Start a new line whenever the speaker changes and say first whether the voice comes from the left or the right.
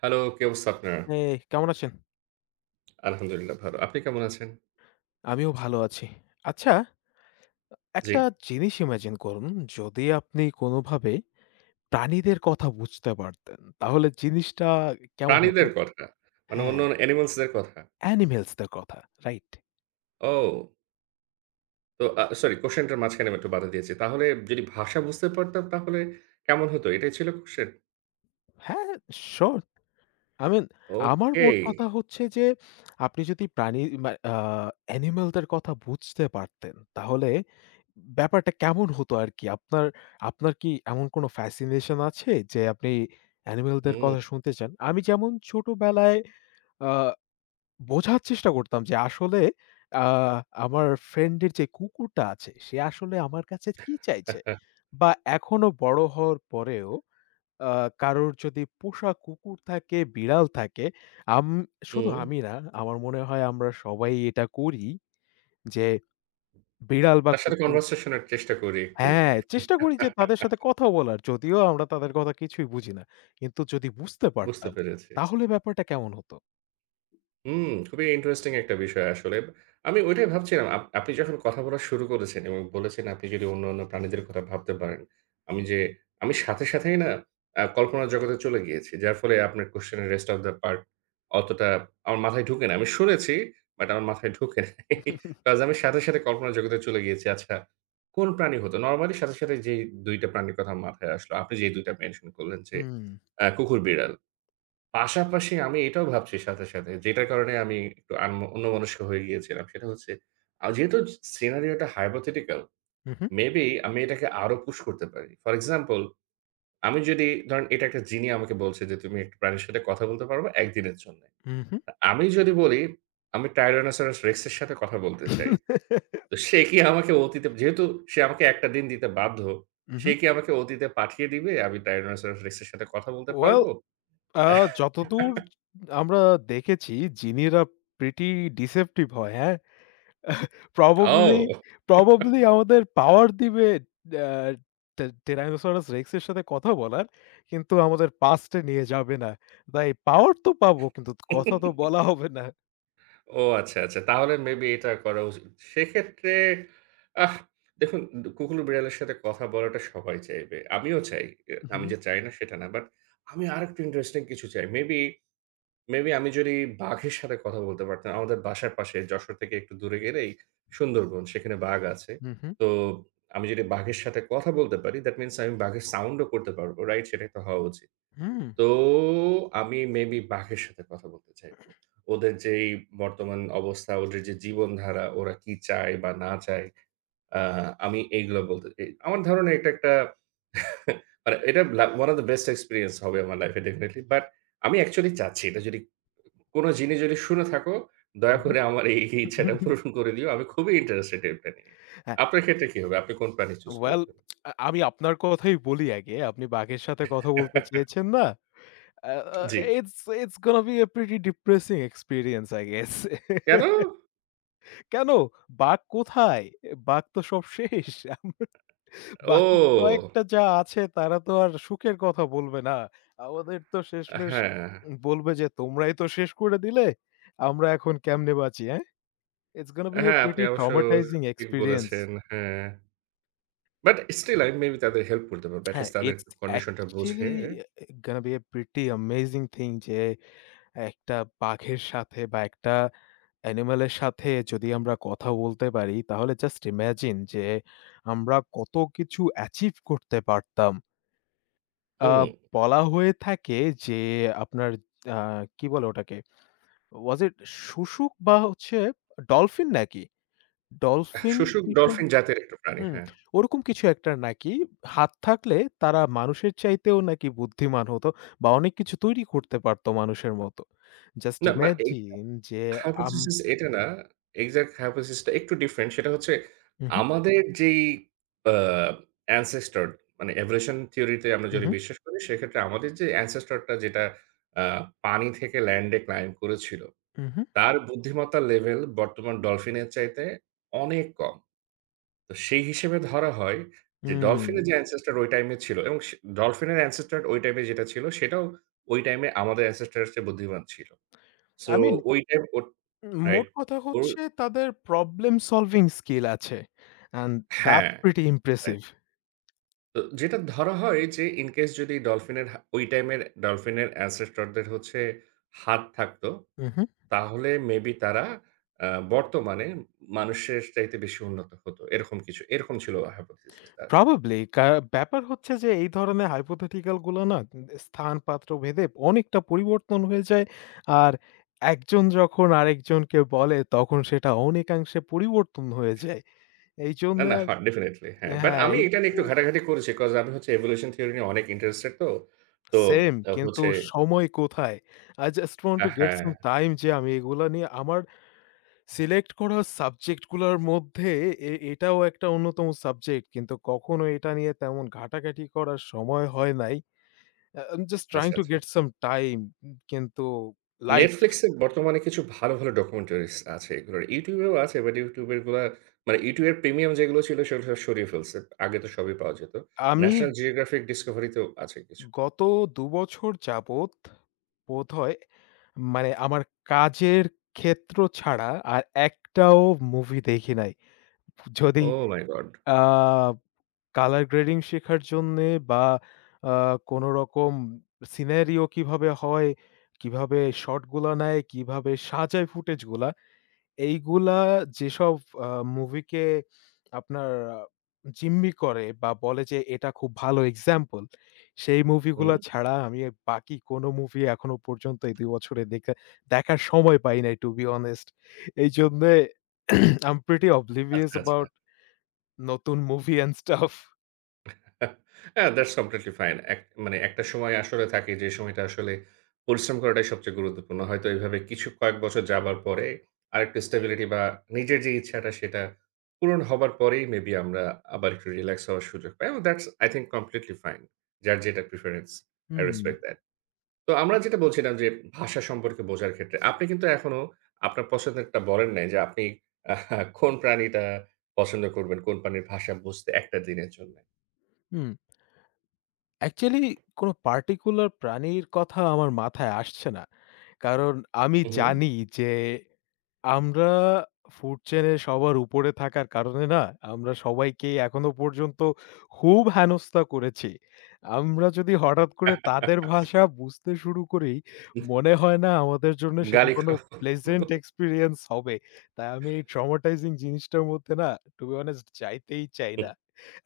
right: Hello, কি অবস্থা আপনার?
left: এই কেমন আছেন?
right: আলহামদুলিল্লাহ ভালো। আপনি কেমন আছেন?
left: আমিও ভালো আছি। আচ্ছা,
right: জি।
left: একটা জিনিস ইমাজিন করুন, যদি আপনি কোনোভাবে প্রাণীদের কথা বুঝতে পারতেন, তাহলে জিনিসটা কেমন হতো?
right: প্রাণীদের কথা। মানে অন্য
left: হ্যাঁ,
right: অ্যানিমালস দের কথা।
left: animals দের কথা, রাইট?
right: ও! তো সরি কোয়েশ্চেন টার মাঝখানে আমি একটু বাধা দিয়েছি। তাহলে যদি ভাষা বুঝতে পারতাম তাহলে কেমন হতো? এটাই ছিল কোয়েশ্চেন?
left: হ্যাঁ, শিওর। আই মিন আমার
right: ওকে।
left: মোট কথা হচ্ছে যে, আপনি যদি প্রাণী মা আ animal দের কথা বুঝতে পারতেন, তাহলে ব্যাপারটা কেমন হতো আরকি? আপনার আপনার কি এমন কোনো ফ্যাসিনেশন আছে যে আপনি অ্যানিমাল দের
right: হুম।
left: কথা শুনতে চান? আমি যেমন ছোটবেলায় আ বোঝার চেষ্টা করতাম যে আসলে আ আমার ফ্রেন্ডের যে কুকুরটা আছে সে আসলে আমার কাছে কি চাইছে? বা এখনো বড় হওয়ার পরেও আ কারোর যদি পোষা কুকুর থাকে, বিড়াল থাকে, আম শুধু
right: হুম।
left: আমি না, আমার মনে হয় আমরা সবাই এটা করি যে বিড়াল বা
right: তার সাথে
left: কুকুর।
right: কনভারসেশন এর চেষ্টা করি একটু যে
left: হ্যাঁ, চেষ্টা করি যে তাদের সাথে কথা বলার। যদিও আমরা তাদের কথা কিছুই বুঝি না। কিন্তু যদি বুঝতে
right: বুঝতে
left: পারতাম,
right: পেরেছি।
left: তাহলে ব্যাপারটা কেমন হতো?
right: হুম, খুবই ইন্টারেস্টিং একটা বিষয় আসলে। আমি ওইটাই ভাবছিলাম আপনি যখন কথা বলা শুরু করেছেন এবং বলেছেন আপনি যদি অন্যান্য প্রাণীদের কথা ভাবতে পারেন। আমি যে আমি সাথে, সাথেই না কল্পনার জগতে চলে গিয়েছি। যার ফলে আপনার কোয়েশ্চেন এর রেস্ট অফ দ্য পার্ট অতটা আমার মাথায় ঢুকে না। আমি শুনেছি বাট আমার মাথায় ঢুকে নাই। কজ আমি সাথে, সাথে কল্পনার জগতে চলে গিয়েছি। আচ্ছা কোন প্রাণী হতো? নরমালি সাথে, সাথে যেই ২ টা প্রাণীর কথা মাথায় আসলো। আপনি যেই ২ টা মেনশন করলেন যে
left: হুম,
right: কুকুর, বিড়াল। পাশাপাশি আমি এটাও ভাবছি সাথে, সাথে যেটার কারণে আমি একটু অন্যমনস্ক হয়ে গিয়েছিলাম। সেটা হচ্ছে যেহেতু সিনারিও টা hypothetical,
left: উহু,
right: মেবি আমি এটাকে আরো পুশ করতে পারি। ফর এক্সাম্পল আমি যদি ধরেন এটা একটা জিনি আমাকে বলছে যে, "তুমি একটা প্রাণীর সাথে কথা বলতে পারবা ১ দিনের জন্যে।"
left: উহু,
right: আমি যদি বলি, "আমি Tyrannosaurus Rex এর সাথে কথা বলতে চাই।" তো সে কি আমাকে অতীতে যেহেতু সে আমাকে ১ টা দিন দিতে বাধ্য, সে
left: উহু।
right: কি আমাকে অতীতে পাঠিয়ে দিবে? আমি Tyrannosaurus Rex এর সাথে কথা বলতে পারব?
left: ওয়েল আ যতদূর আমরা দেখেছি জিনিরা pretty deceptive হয়, হ্যাঁ? probably probably আমাদের পাওয়ার দিবে, আ টে Tyrannosaurus Rex এর সাথে কথা বলার, কিন্তু আমাদের past এ নিয়ে যাবে না। তাই পাওয়ার তো পাবো, কিন্তু
right: ও!
left: কথা তো বলা হবে না।
right: ও আচ্ছা, আচ্ছা। তাহলে মেবি এটা করা উচিত। সেক্ষেত্রে আহ দেখুন কুকুর, বিড়ালের সাথে কথা বলাটা সবাই চাইবে। আমিও চাই। এ আমি
left: হুম,
right: যে চাই না সেটা না। বাট আমি আরেকটু ইন্টারেস্টিং কিছু চাই। মেবি আমি যদি বাঘের সাথে কথা বলতে পারতাম। আমাদের বাসার পাশে যশোর থেকে একটু দূরে গেলেই সুন্দরবন, সেখানে বাঘ আছে।
left: হুম, হুম,
right: তো আমি যদি বাঘের সাথে কথা বলতে পারি দ্যাট মিনস আমি বাঘের সাউন্ডও করতে পারবো। রাইট? সেটাই তো হওয়া উচিত।
left: হুম,
right: তো আমি মেবি বাঘের সাথে কথা বলতে চাইবো। ওদের যেই বর্তমান অবস্থা, ওদের যে জীবনধারা, ওরা কি চায় বা না চায়, আ আমি এইগুলো বলতে চাই। আমার ধারণা এটা একটা মানে এটা one of the best experience হবে আমার লাইফে ডেফিনিটলি। বাট আমি অ্যাকচুয়ালি চাচ্ছি এটা যদি কোন জিনিস যদি শুনে থাকো, দয়া
left: হুম, হুম।
right: করে আমার এই এই ইচ্ছাটা পূরণ করে দিও। আমি খুবই ইন্টারেস্টেড এটা নিয়ে।
left: হ্যাঁ,
right: আপনার ক্ষেত্রে কি হবে? আপনি কোন প্রাণী চুজ
left: well,
right: করবেন?
left: আমি আপনার কথাই বলি আগে। আপনি বাঘের সাথে কথা বলতে চেয়েছেন না? আ আ
right: জি।
left: it's it's gonna be a pretty depressing experience I guess.
right: কেন?
left: কেন? বাঘ কোথায়? বাঘ তো সব শেষ। বাকি
right: ও!
left: কয়েকটা যা আছে তারা তো আর সুখের কথা বলবে না। আমাদের তো শেষমেষ
right: হ্যাঁ।
left: বলবে যে, "তোমরাই তো শেষ করে দিলে। আমরা এখন কেমনে বাঁচি, হ্যাঁ?" It's gonna be a
right: হ্যাঁ, আপনি
left: pretty
right: অবশ্য
left: traumatizing
right: ঠিক
left: experience.
right: বলেছেন। হ্যাঁ। বাট স্টিল আমি মেবি তাদের হেল্প করতে পারব। এট
left: হ্যাঁ,
right: লিস্ট তাদের
left: it's
right: কন্ডিশনটা বুঝে
left: actually uh, gonna be a pretty amazing thing যে একটা বাঘের সাথে বা একটা animal এর সাথে যদি আমরা কথা বলতে পারি তাহলে just imagine যে আমরা কত কিছু achieve করতে পারতাম। আ
right: হুম,
left: বলা হয়ে থাকে যে আপনার, আ কি বলে ওটাকে? Was it শুশুক বা হচ্ছে ডলফিন নাকি? ডলফিন
right: শোষক
left: কিংবা,
right: ডলফিন জাতের একটা প্রাণী,
left: হুম,
right: হ্যাঁ।
left: ওরকম কিছু একটা নাকি হাত থাকলে তারা মানুষের চাইতেও নাকি বুদ্ধিমান হতো বা অনেক কিছু তৈরি করতে পারতো মানুষের মতো। জাস্ট
right: না বা এই
left: ইমাজিন যে, আম
right: hypothesis এটা না। এক্সাক্ট hypothesis টা একটু ডিফারেন্ট। সেটা হচ্ছে
left: উহু,
right: আমাদের যেই আ ancestor মানে এভোলিউশন থিওরিতে আমরা যদি
left: উহু,
right: বিশ্বাস করি, সেক্ষেত্রে আমাদের যে ancestor টা যেটা আ পানি থেকে ল্যান্ডে ক্লাইম্ব করেছিল,
left: উহু,
right: তার বুদ্ধিমত্তার লেভেল বর্তমান ডলফিনের চাইতে অনেক কম। তো সেই হিসেবে ধরা হয় যে
left: হুম।
right: ডলফিনের যে ancestor ওই টাইমে ছিল এবং সে ডলফিনের ancestor ওই টাইমে যেটা ছিল সেটাও ওই টাইমে আমাদের ancestor এর চেয়ে বুদ্ধিমান ছিল। সো
left: আই মিন
right: ওই টাইম ওট রাইট।
left: মোট কথা
right: ওর
left: হচ্ছে তাদের প্রবলেম সলভিং স্কিল আছে। অ্যান্ড
right: হ্যাঁ,
left: দ্যাটস প্রিটি ইমপ্রেসিভ।
right: রাইট। তো যেটা ধরা হয় যে ইন কেস যদি ডলফিনের ওই টাইমের ডলফিনের ancestor দের হচ্ছে হাত থাকতো
left: উহু।
right: তাহলে মেবি তারা আ বর্তমানে মানুষের চাইতে বেশি উন্নত হতো। এরকম কিছু। এরকম ছিল hypothesis টা আসলে।
left: Probably কা ব্যাপার হচ্ছে যে এই ধরনের hypothetical গুলো না স্থান পাত্র ভেদে অনেকটা পরিবর্তন হয়ে যায়। আর একজন যখন আরেকজনকে বলে তখন সেটা অনেকাংশে পরিবর্তন হয়ে যায়।
right: না,
left: এইজন্য
right: না, হয় ডেফিনিটলি হ্যাঁ। বাট
left: হ্যাঁ,
right: আমি এটা নিয়ে একটু ঘাটাঘাটি করেছি। কজ আমি হচ্ছে এভোলিউশন থিওরি নিয়ে অনেক ইন্টারেস্টেড তো। তো
left: সেম,
right: আ
left: কিন্তু
right: হচ্ছে
left: সময় কোথায়? I just want
right: a
left: to get
right: হ্যাঁ,
left: some time, যে আমি এগুলা নিয়ে আমার সিলেক্ট করা সাবজেক্ট গুলার মধ্যে এটাও একটা অন্যতম সাবজেক্ট। কিন্তু কখনো এটা নিয়ে তেমন ঘাটাঘাটি করার সময় হয় নাই। I'm just
right: আচ্ছা,
left: trying to
right: আচ্ছা।
left: get some time, কিন্তু লাইফ,
right: Netflix এ বর্তমানে কিছু ভালো, ভালো ডকুমেন্টারিস আছে এগুলোর। YouTube এও আছে বাট YouTube এর গুলা মানে YouTube এর প্রিমিয়াম যেগুলো ছিল সেগুলো সব সরিয়ে ফেলছে। আগে তো সবই পাওয়া যেত।
left: আমি
right: National Geographic Discovery তেও আছে কিছু।
left: গত ২ বছর যাবৎ বোধহয়, মানে আমার কাজের ক্ষেত্র ছাড়া আর একটাও মুভি দেখি নাই। যদি
right: Oh my God!
left: আ কালার গ্রেডিং শেখার জন্যে বা আ কোনো রকম সিনারিও কিভাবে হয়, কিভাবে শট গুলা নেয়, কিভাবে সাজায় ফুটেজ গুলা, এইগুলা যেসব আ মুভিকে আপনার আ জিম্মি করে বা বলে যে এটা খুব ভালো এক্সাম্পল, সেই মুভিগুলা
right: হুম,
left: ছাড়া আমি আর বাকি কোনো মুভি এখনো পর্যন্ত এই ২ বছরে দেখার সময় পাই নাই টু বি অনেস্ট। এইজন্যে আই এম প্রিটি অবলিভিয়াস
right: আচ্ছা, আচ্ছা।
left: অ্যাবাউট নতুন মুভি অ্যান্ড স্টাফ।
right: হ্যাঁ, that's completely fine. এক মানে একটা সময় আসলে থাকে যে সময়টা আসলে পরিশ্রম করাটাই সবচেয়ে গুরুত্বপূর্ণ। হয়তো এভাবে কিছু কয়েক বছর যাবার পরে আরেকটু স্টেবিলিটি বা নিজের যে ইচ্ছাটা সেটা পূরণ হবার পরেই মেবি আমরা আবার একটু রিল্যাক্স হওয়ার সুযোগ পাই। এবং that's I think completely fine. যার যেটা preference, I
left: hmm,
right: respect that. তো আমরা যেটা বলছিলাম যে ভাষা সম্পর্কে বোঝার ক্ষেত্রে আপনি কিন্তু এখনো আপনার পছন্দেরটা বলেন নাই যে আপনি কোন প্রাণীটা পছন্দ করবেন, কোন প্রাণীর ভাষা বুঝতে একটা দিনের জন্য?
left: হুম। অ্যাকচুয়ালি কোনো পার্টিকুলার প্রাণীর কথা আমার মাথায় আসছে না। কারণ আমি
right: উহু।
left: জানি যে আমরা ফুড চেইনের সবার উপরে থাকার কারণে না, আমরা সবাইকেই এখনো পর্যন্ত খুব হেনস্থা করেছি। আমরা যদি হঠাৎ করে তাদের ভাষা বুঝতে শুরু করি, মনে হয় না আমাদের জন্য সেটা
right: গালি
left: কোনো
right: খাওয়া।
left: প্লেজেন্ট এক্সপেরিয়েন্স হবে। তাই আমি এই ট্রমাটাইজিং জিনিসটার মধ্যে না, to be honest, যাইতেই চাই না।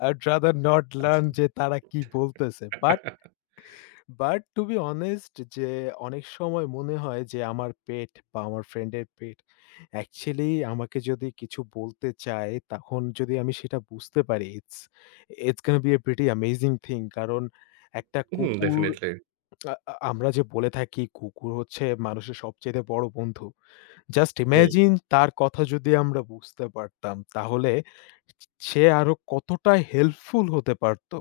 left: I'd rather not
right: আচ্ছা।
left: learn যে তারা কি বলতেছে। বাট, to be honest, যে অনেক সময় মনে হয় যে আমার পেট বা আমার ফ্রেন্ডের পেট অ্যাকচুয়ালি আমাকে যদি কিছু বলতে চায়, তখন যদি আমি সেটা বুঝতে পারি, it's gonna be a pretty amazing thing. কারণ একটা
right: হুম,
left: কুকুর,
right: ডেফিনিটলি।
left: আ আ আমরা যে বলে থাকি কুকুর হচ্ছে মানুষের সবচাইতে বড় বন্ধু। জাস্ট
right: হুম,
left: ইমাজিন তার কথা যদি আমরা বুঝতে পারতাম, তাহলে সে আরো কতটা হেল্পফুল হতে পারত।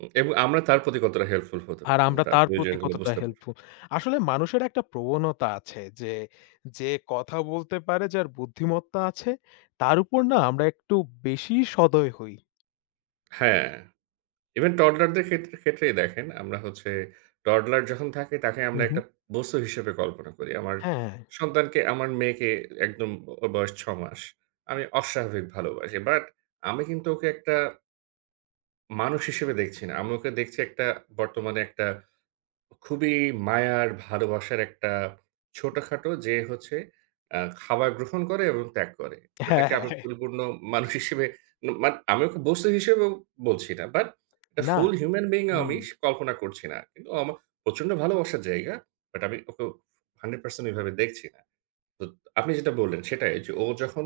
right: হুম। এবং আমরা তার প্রতি কতটা হেল্পফুল হতে
left: আর
right: পারতাম।
left: আমরা
right: তার
left: তার প্রতি
right: প্রয়োজনগুলো
left: কতটা
right: বুঝতে পারতাম।
left: হেল্পফুল। আসলে মানুষের একটা প্রবণতা আছে যে, যে কথা বলতে পারে, যার বুদ্ধিমত্তা আছে, তার উপর না আমরা একটু বেশি সদয় হই।
right: হ্যাঁ, ইভেন টডলারদের ক্ষেত্রেই দেখেন আমরা হচ্ছে টডলার যখন থাকে তাকে
left: হু,
right: আমরা
left: হু।
right: একটা বস্তু হিসেবে কল্পনা করি। আমার
left: হ্যাঁ, হ্যাঁ,
right: সন্তানকে, আমার মেয়েকে একদম ওর বয়স ৬ মাস। আমি অস্বাভাবিক ভালোবাসি। বাট আমি কিন্তু ওকে একটা মানুষ হিসেবে দেখছি না। আমি ওকে দেখছি একটা বর্তমানে একটা খুবই মায়ার ভালোবাসার একটা ছোটখাটো যে হচ্ছে খাবার গ্রহণ করে এবং ত্যাগ করে।
left: হ্যাঁ।
right: ওটাকে আমি
left: হ্যাঁ।
right: পরিপূর্ণ মানুষ হিসেবে ন মান আমি ওকে বস্তু হিসেবেও বলছি না। বাট একটা
left: না।
right: ফুল হিউম্যান বিইং ও আমি
left: হুম,
right: কল্পনা করছি না। কিন্তু ও আমার প্রচন্ড ভালোবাসার জায়গা। বাট আমি ওকে 100% এভাবে দেখছি না। তো আপনি যেটা বললেন সেটাই যে ও যখন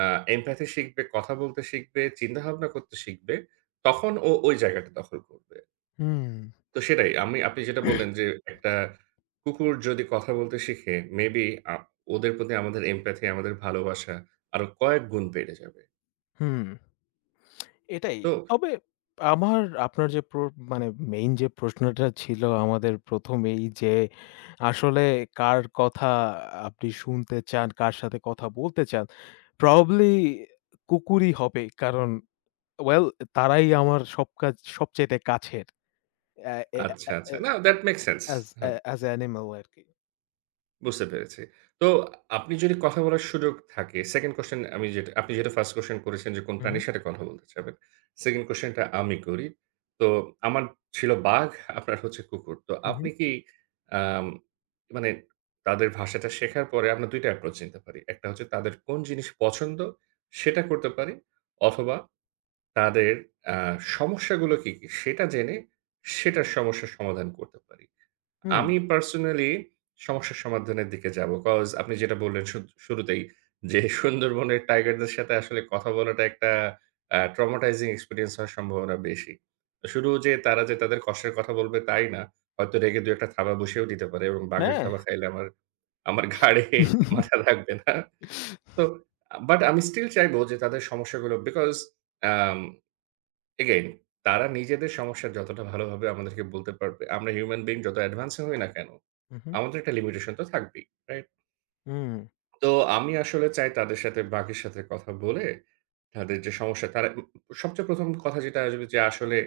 right: আ এমপ্যাথি শিখবে, কথা বলতে শিখবে, চিন্তাভাবনা করতে শিখবে, তখন ও ওই জায়গাটা দখল করবে।
left: হুম,
right: তো সেটাই। আমি আপনি যেটা বললেন যে, একটা কুকুর যদি কথা বলতে শিখে, মেবি আ ওদের প্রতি আমাদের এমপ্যাথি, আমাদের ভালোবাসা আরো কয়েক গুণ বেড়ে যাবে।
left: হুম। এটাই।
right: তো
left: তবে আমার, আপনার যে প্র মানে মেইন যে প্রশ্নটা ছিল আমাদের ১ম, এই যে আসলে কার কথা আপনি শুনতে চান, কার সাথে কথা বলতে চান? প্রবাবলি কুকুরই হবে। কারণ ওয়েল তারাই আমার সব কাজ সবচাইতে কাছের। অ্যা এ এ
right: আচ্ছা, আচ্ছা।
left: এ
right: না, that makes sense.
left: As a
right: হ্যাঁ।
left: অ্যানিমাল আরকি।
right: বুঝতে পেরেছি। তো আপনি যদি কথা বলার সুযোগ থাকে, 2nd কোয়েশ্চেন আমি যেটা আপনি যেটা 1st কোয়েশ্চেন করেছেন যে কোন
left: উহু,
right: প্রাণীর সাথে কথা বলতে চাবেন। 2nd কোয়েশ্চেনটা আমি করি। তো আমার ছিল বাঘ, আপনার হচ্ছে কুকুর। তো আপনি
left: উহু,
right: কি আম মানে তাদের ভাষাটা শেখার পরে আমরা ২ টা অ্যাপ্রোচ নিতে পারি। একটা হচ্ছে তাদের কোন জিনিস পছন্দ সেটা করতে পারি অথবা তাদের আ সমস্যাগুলো কী, কী সেটা জেনে সেটার সমস্যার সমাধান করতে পারি।
left: হুম। হুম।
right: আমি পার্সোনালি সমস্যার সমাধানের দিকে যাবো। 'কজ আপনি যেটা বললেন শুরুতেই যে, সুন্দরবনের টাইগারদের সাথে আসলে কথা বলাটা একটা traumatizing এক্সপেরিয়েন্স হওয়ার সম্ভাবনা বেশি। শুধু যে তারা যে তাদের কষ্টের কথা বলবে তাই না, হয়তো রেগে ২ ১ টা থাবা বসিয়েও দিতে পারে এবং বাঘের
left: হ্যাঁ।
right: থাবা খাইলে আমার আমার ঘাড়ে মাথা লাগবে না। তো বাট আমি স্টিল চাইবো যে তাদের সমস্যাগুলো বিকজ আম এগেইন তারা নিজেদের সমস্যা যতটা ভালোভাবে আমাদেরকে বলতে পারবে, আমরা হিউম্যান বিইং যত অ্যাডভান্স হই না কেন,
left: উহু,
right: আমাদের একটা লিমিটেশন তো থাকবেই, রাইট?
left: হুম,
right: তো আমি আসলে চাই তাদের সাথে বাঘের সাথে কথা বলে তাদের যে সমস্যা তারা সবচেয়ে ১ম কথা যেটা আসবে যে আসলে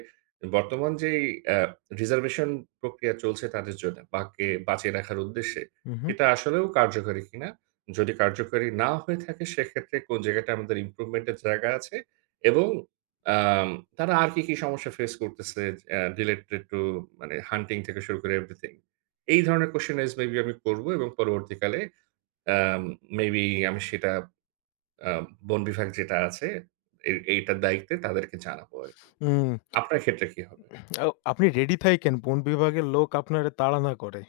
right: বর্তমান যেই অ্যা রিজার্ভেশন প্রক্রিয়া চলছে তাদের জন্য বাঁচিয়ে রাখার উদ্দেশ্যে,
left: উহু,
right: সেটা আসলেও কার্যকরী কিনা? যদি কার্যকরী না হয়ে থাকে সেক্ষেত্রে কোন জায়গাটা আমাদের ইমপ্রুভমেন্ট এর জায়গা আছে এবং আম তারা আর কি, কি সমস্যা ফেস করতেছে রিলেটেড টু মানে হান্টিং থেকে শুরু করে এভরিথিং। এই ধরনের কোয়েশ্চেন রাইজ মেবি আমি করব এবং পরবর্তীকালে আম মেবি আমি সেটা আ বন বিভাগ যেটা আছে এইটার দায়িত্বে তাদেরকে জানাবো আরকি।
left: হুম।
right: আপনার ক্ষেত্রে কি হবে?
left: আও আপনি রেডি থাইকেন বন বিভাগের লোক আপনারে তাড়া না করে।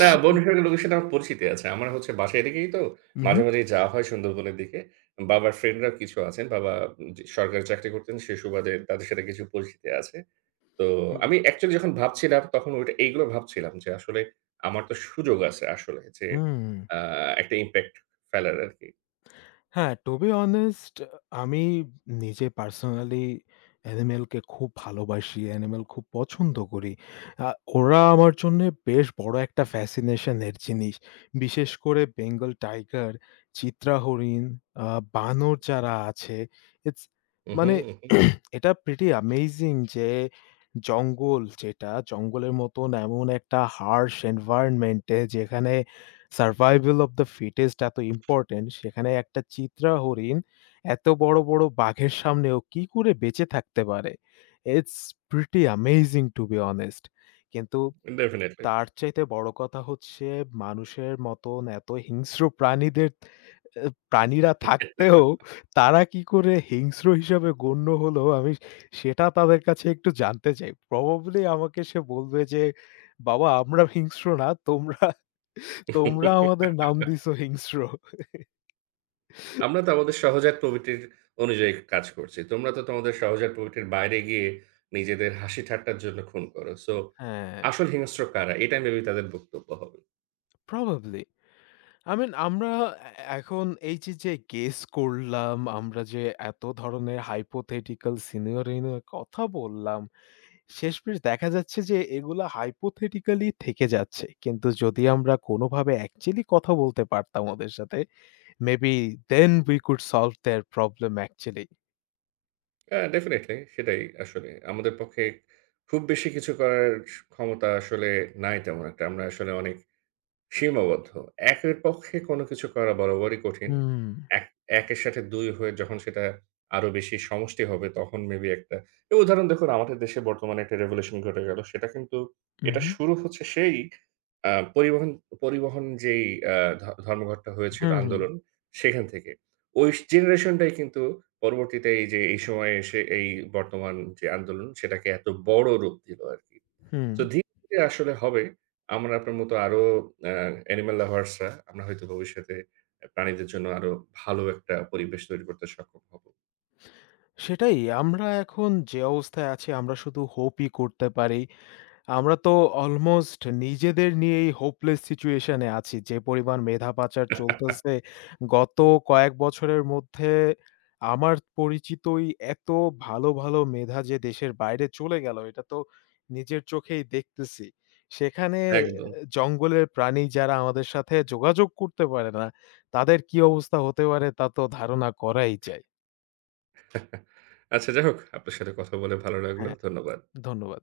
right: না বন বিভাগের লোকের সাথে আমার পরিচিতি আছে। আমার হচ্ছে বাসায় এদিকেই তো মাঝে,
left: উহু,
right: মাঝেই যাওয়া হয় সুন্দরবনের দিকে। বাবার ফ্রেন্ডরা কিছু আছেন। বাবা যে সরকারি চাকরি করতেন সে সুবাদে তাদের সাথে কিছু পরিচিতি আছে। তো আমি অ্যাকচুয়ালি যখন ভাবছিলাম তখন ওইটা এইগুলো ভাবছিলাম যে আসলে আমার তো সুযোগ আছে আসলে যে
left: হুম।
right: আ একটা ইমপ্যাক্ট ফেলার আরকি।
left: হ্যাঁ, টু বি অনেস্ট, আমি নিজে পার্সোনালি অ্যানিমেলকে খুব ভালোবাসি, অ্যানিমেল খুব পছন্দ করি। আ ওরা আমার জন্যে বেশ বড় একটা ফ্যাসিনেশন এর জিনিস। বিশেষ করে বেঙ্গল টাইগার, চিত্রা হরিণ, আ বানর যারা আছে, ইটস
right: উহু,
left: মানে
right: উহু,
left: এটা প্রিটি অ্যামেজিং যে জঙ্গল যেটা, জঙ্গলের মতন এমন একটা harsh environment এ যেখানে সারভাইভাল অফ দ্য ফিটেস্ট এত ইম্পোর্টেন্ট, সেখানে একটা চিত্রা হরিণ এত বড়, বড় বাঘের সামনেও কি করে বেঁচে থাকতে পারে? It's pretty amazing to be honest. কিন্তু
right: ডেফিনিটলি।
left: তার চাইতে বড় কথা হচ্ছে মানুষের মতন এত হিংস্র প্রাণীদের, এ প্রাণীরা থাকতেও তারা কি করে হিংস্র হিসাবে গণ্য হলো, আমি সেটা তাদের কাছে একটু জানতে চাই। প্রবাবলি আমাকে সে বলবে যে, "বাবা আমরা হিংস্র না, তোমরা তোমরা আমাদের নাম দিছো হিংস্র।"
right: আমরা তো আমাদের সহজাত প্রবৃত্তির অনুযায়ী কাজ করছি। তোমরা তো তোমাদের সহজাত প্রবৃত্তির বাইরে গিয়ে নিজেদের হাসি ঠাট্টার জন্য খুন করো। সো
left: হ্যাঁ,
right: আসল হিংস্র কারা? এটা মেবি তাদের বক্তব্য হবে।
left: প্রবাবলি। আই মিন আমরা, এ এখন এই যে, যে গেস করলাম, আমরা যে এত ধরনের hypothetical scenario নিয়ে কথা বললাম, শেষমেশ দেখা যাচ্ছে যে এগুলা hypothetically থেকে যাচ্ছে। কিন্তু যদি আমরা কোনোভাবে অ্যাকচুয়ালি কথা বলতে পারতাম ওদের সাথে, maybe then we could solve their problem actually.
right: হ্যাঁ, ডেফিনিটলি সেটাই আসলে। আমাদের পক্ষে খুব বেশি কিছু করার ক্ষমতা আসলে নাই তেমন একটা। আমরা আসলে অনেক সীমাবদ্ধ। একের পক্ষে কোনো কিছু করা বরাবরই কঠিন।
left: হুম,
right: এক ১ এর সাথে ২ হয়ে যখন সেটা আরো বেশি সমষ্টি হবে তখন মেবি একটা এই উদাহরণ দেখুন আমাদের দেশে বর্তমানে একটা রেভোলিউশন ঘটে গেল। সেটা কিন্তু
left: হুম,
right: এটা
left: হুম।
right: শুরু হচ্ছে সেই পরিবহন পরিবহন যেই আ ধ ধর্মঘটটা হয়েছিল
left: হুম, হুম,
right: আন্দোলন সেখান থেকে। ওই জেনারেশনটাই কিন্তু পরবর্তীতে এই যে এই সময়ে এসে এই বর্তমান যে আন্দোলন সেটাকে এত বড় রূপ দিল আরকি।
left: হুম।
right: তো ধীরে, ধীরে আসলে হবে। আমরা আপনার মতো আরো আ অ্যানিমাল লাভার্স রা আমরা হয়তো ভবিষ্যতে প্রাণীদের জন্য আরো ভালো একটা পরিবেশ তৈরি করতে সক্ষম হব।
left: সেটাই। আমরা এখন যে অবস্থায় আছি, আমরা শুধু হোপই করতে পারি। আমরা তো অলমোস্ট নিজেদের নিয়েই হোপলেস সিচুয়েশন এ আছি। যে পরিমাণ মেধা পাচার চলতেছে, গত কয়েক বছরের মধ্যে আমার পরিচিতই এত ভালো, ভালো মেধা যে দেশের বাইরে চলে গেল, এটা তো নিজের চোখেই দেখতেছি। সেখানে
right: একদম।
left: জঙ্গলের প্রাণী যারা আমাদের সাথে যোগাযোগ করতে পারে না, তাদের কি অবস্থা হতে পারে তা তো ধারণা করাই যায়।
right: আচ্ছা যাই হোক, আপনার সাথে কথা বলে ভালো লাগলো।
left: হ্যাঁ,
right: ধন্যবাদ।
left: ধন্যবাদ।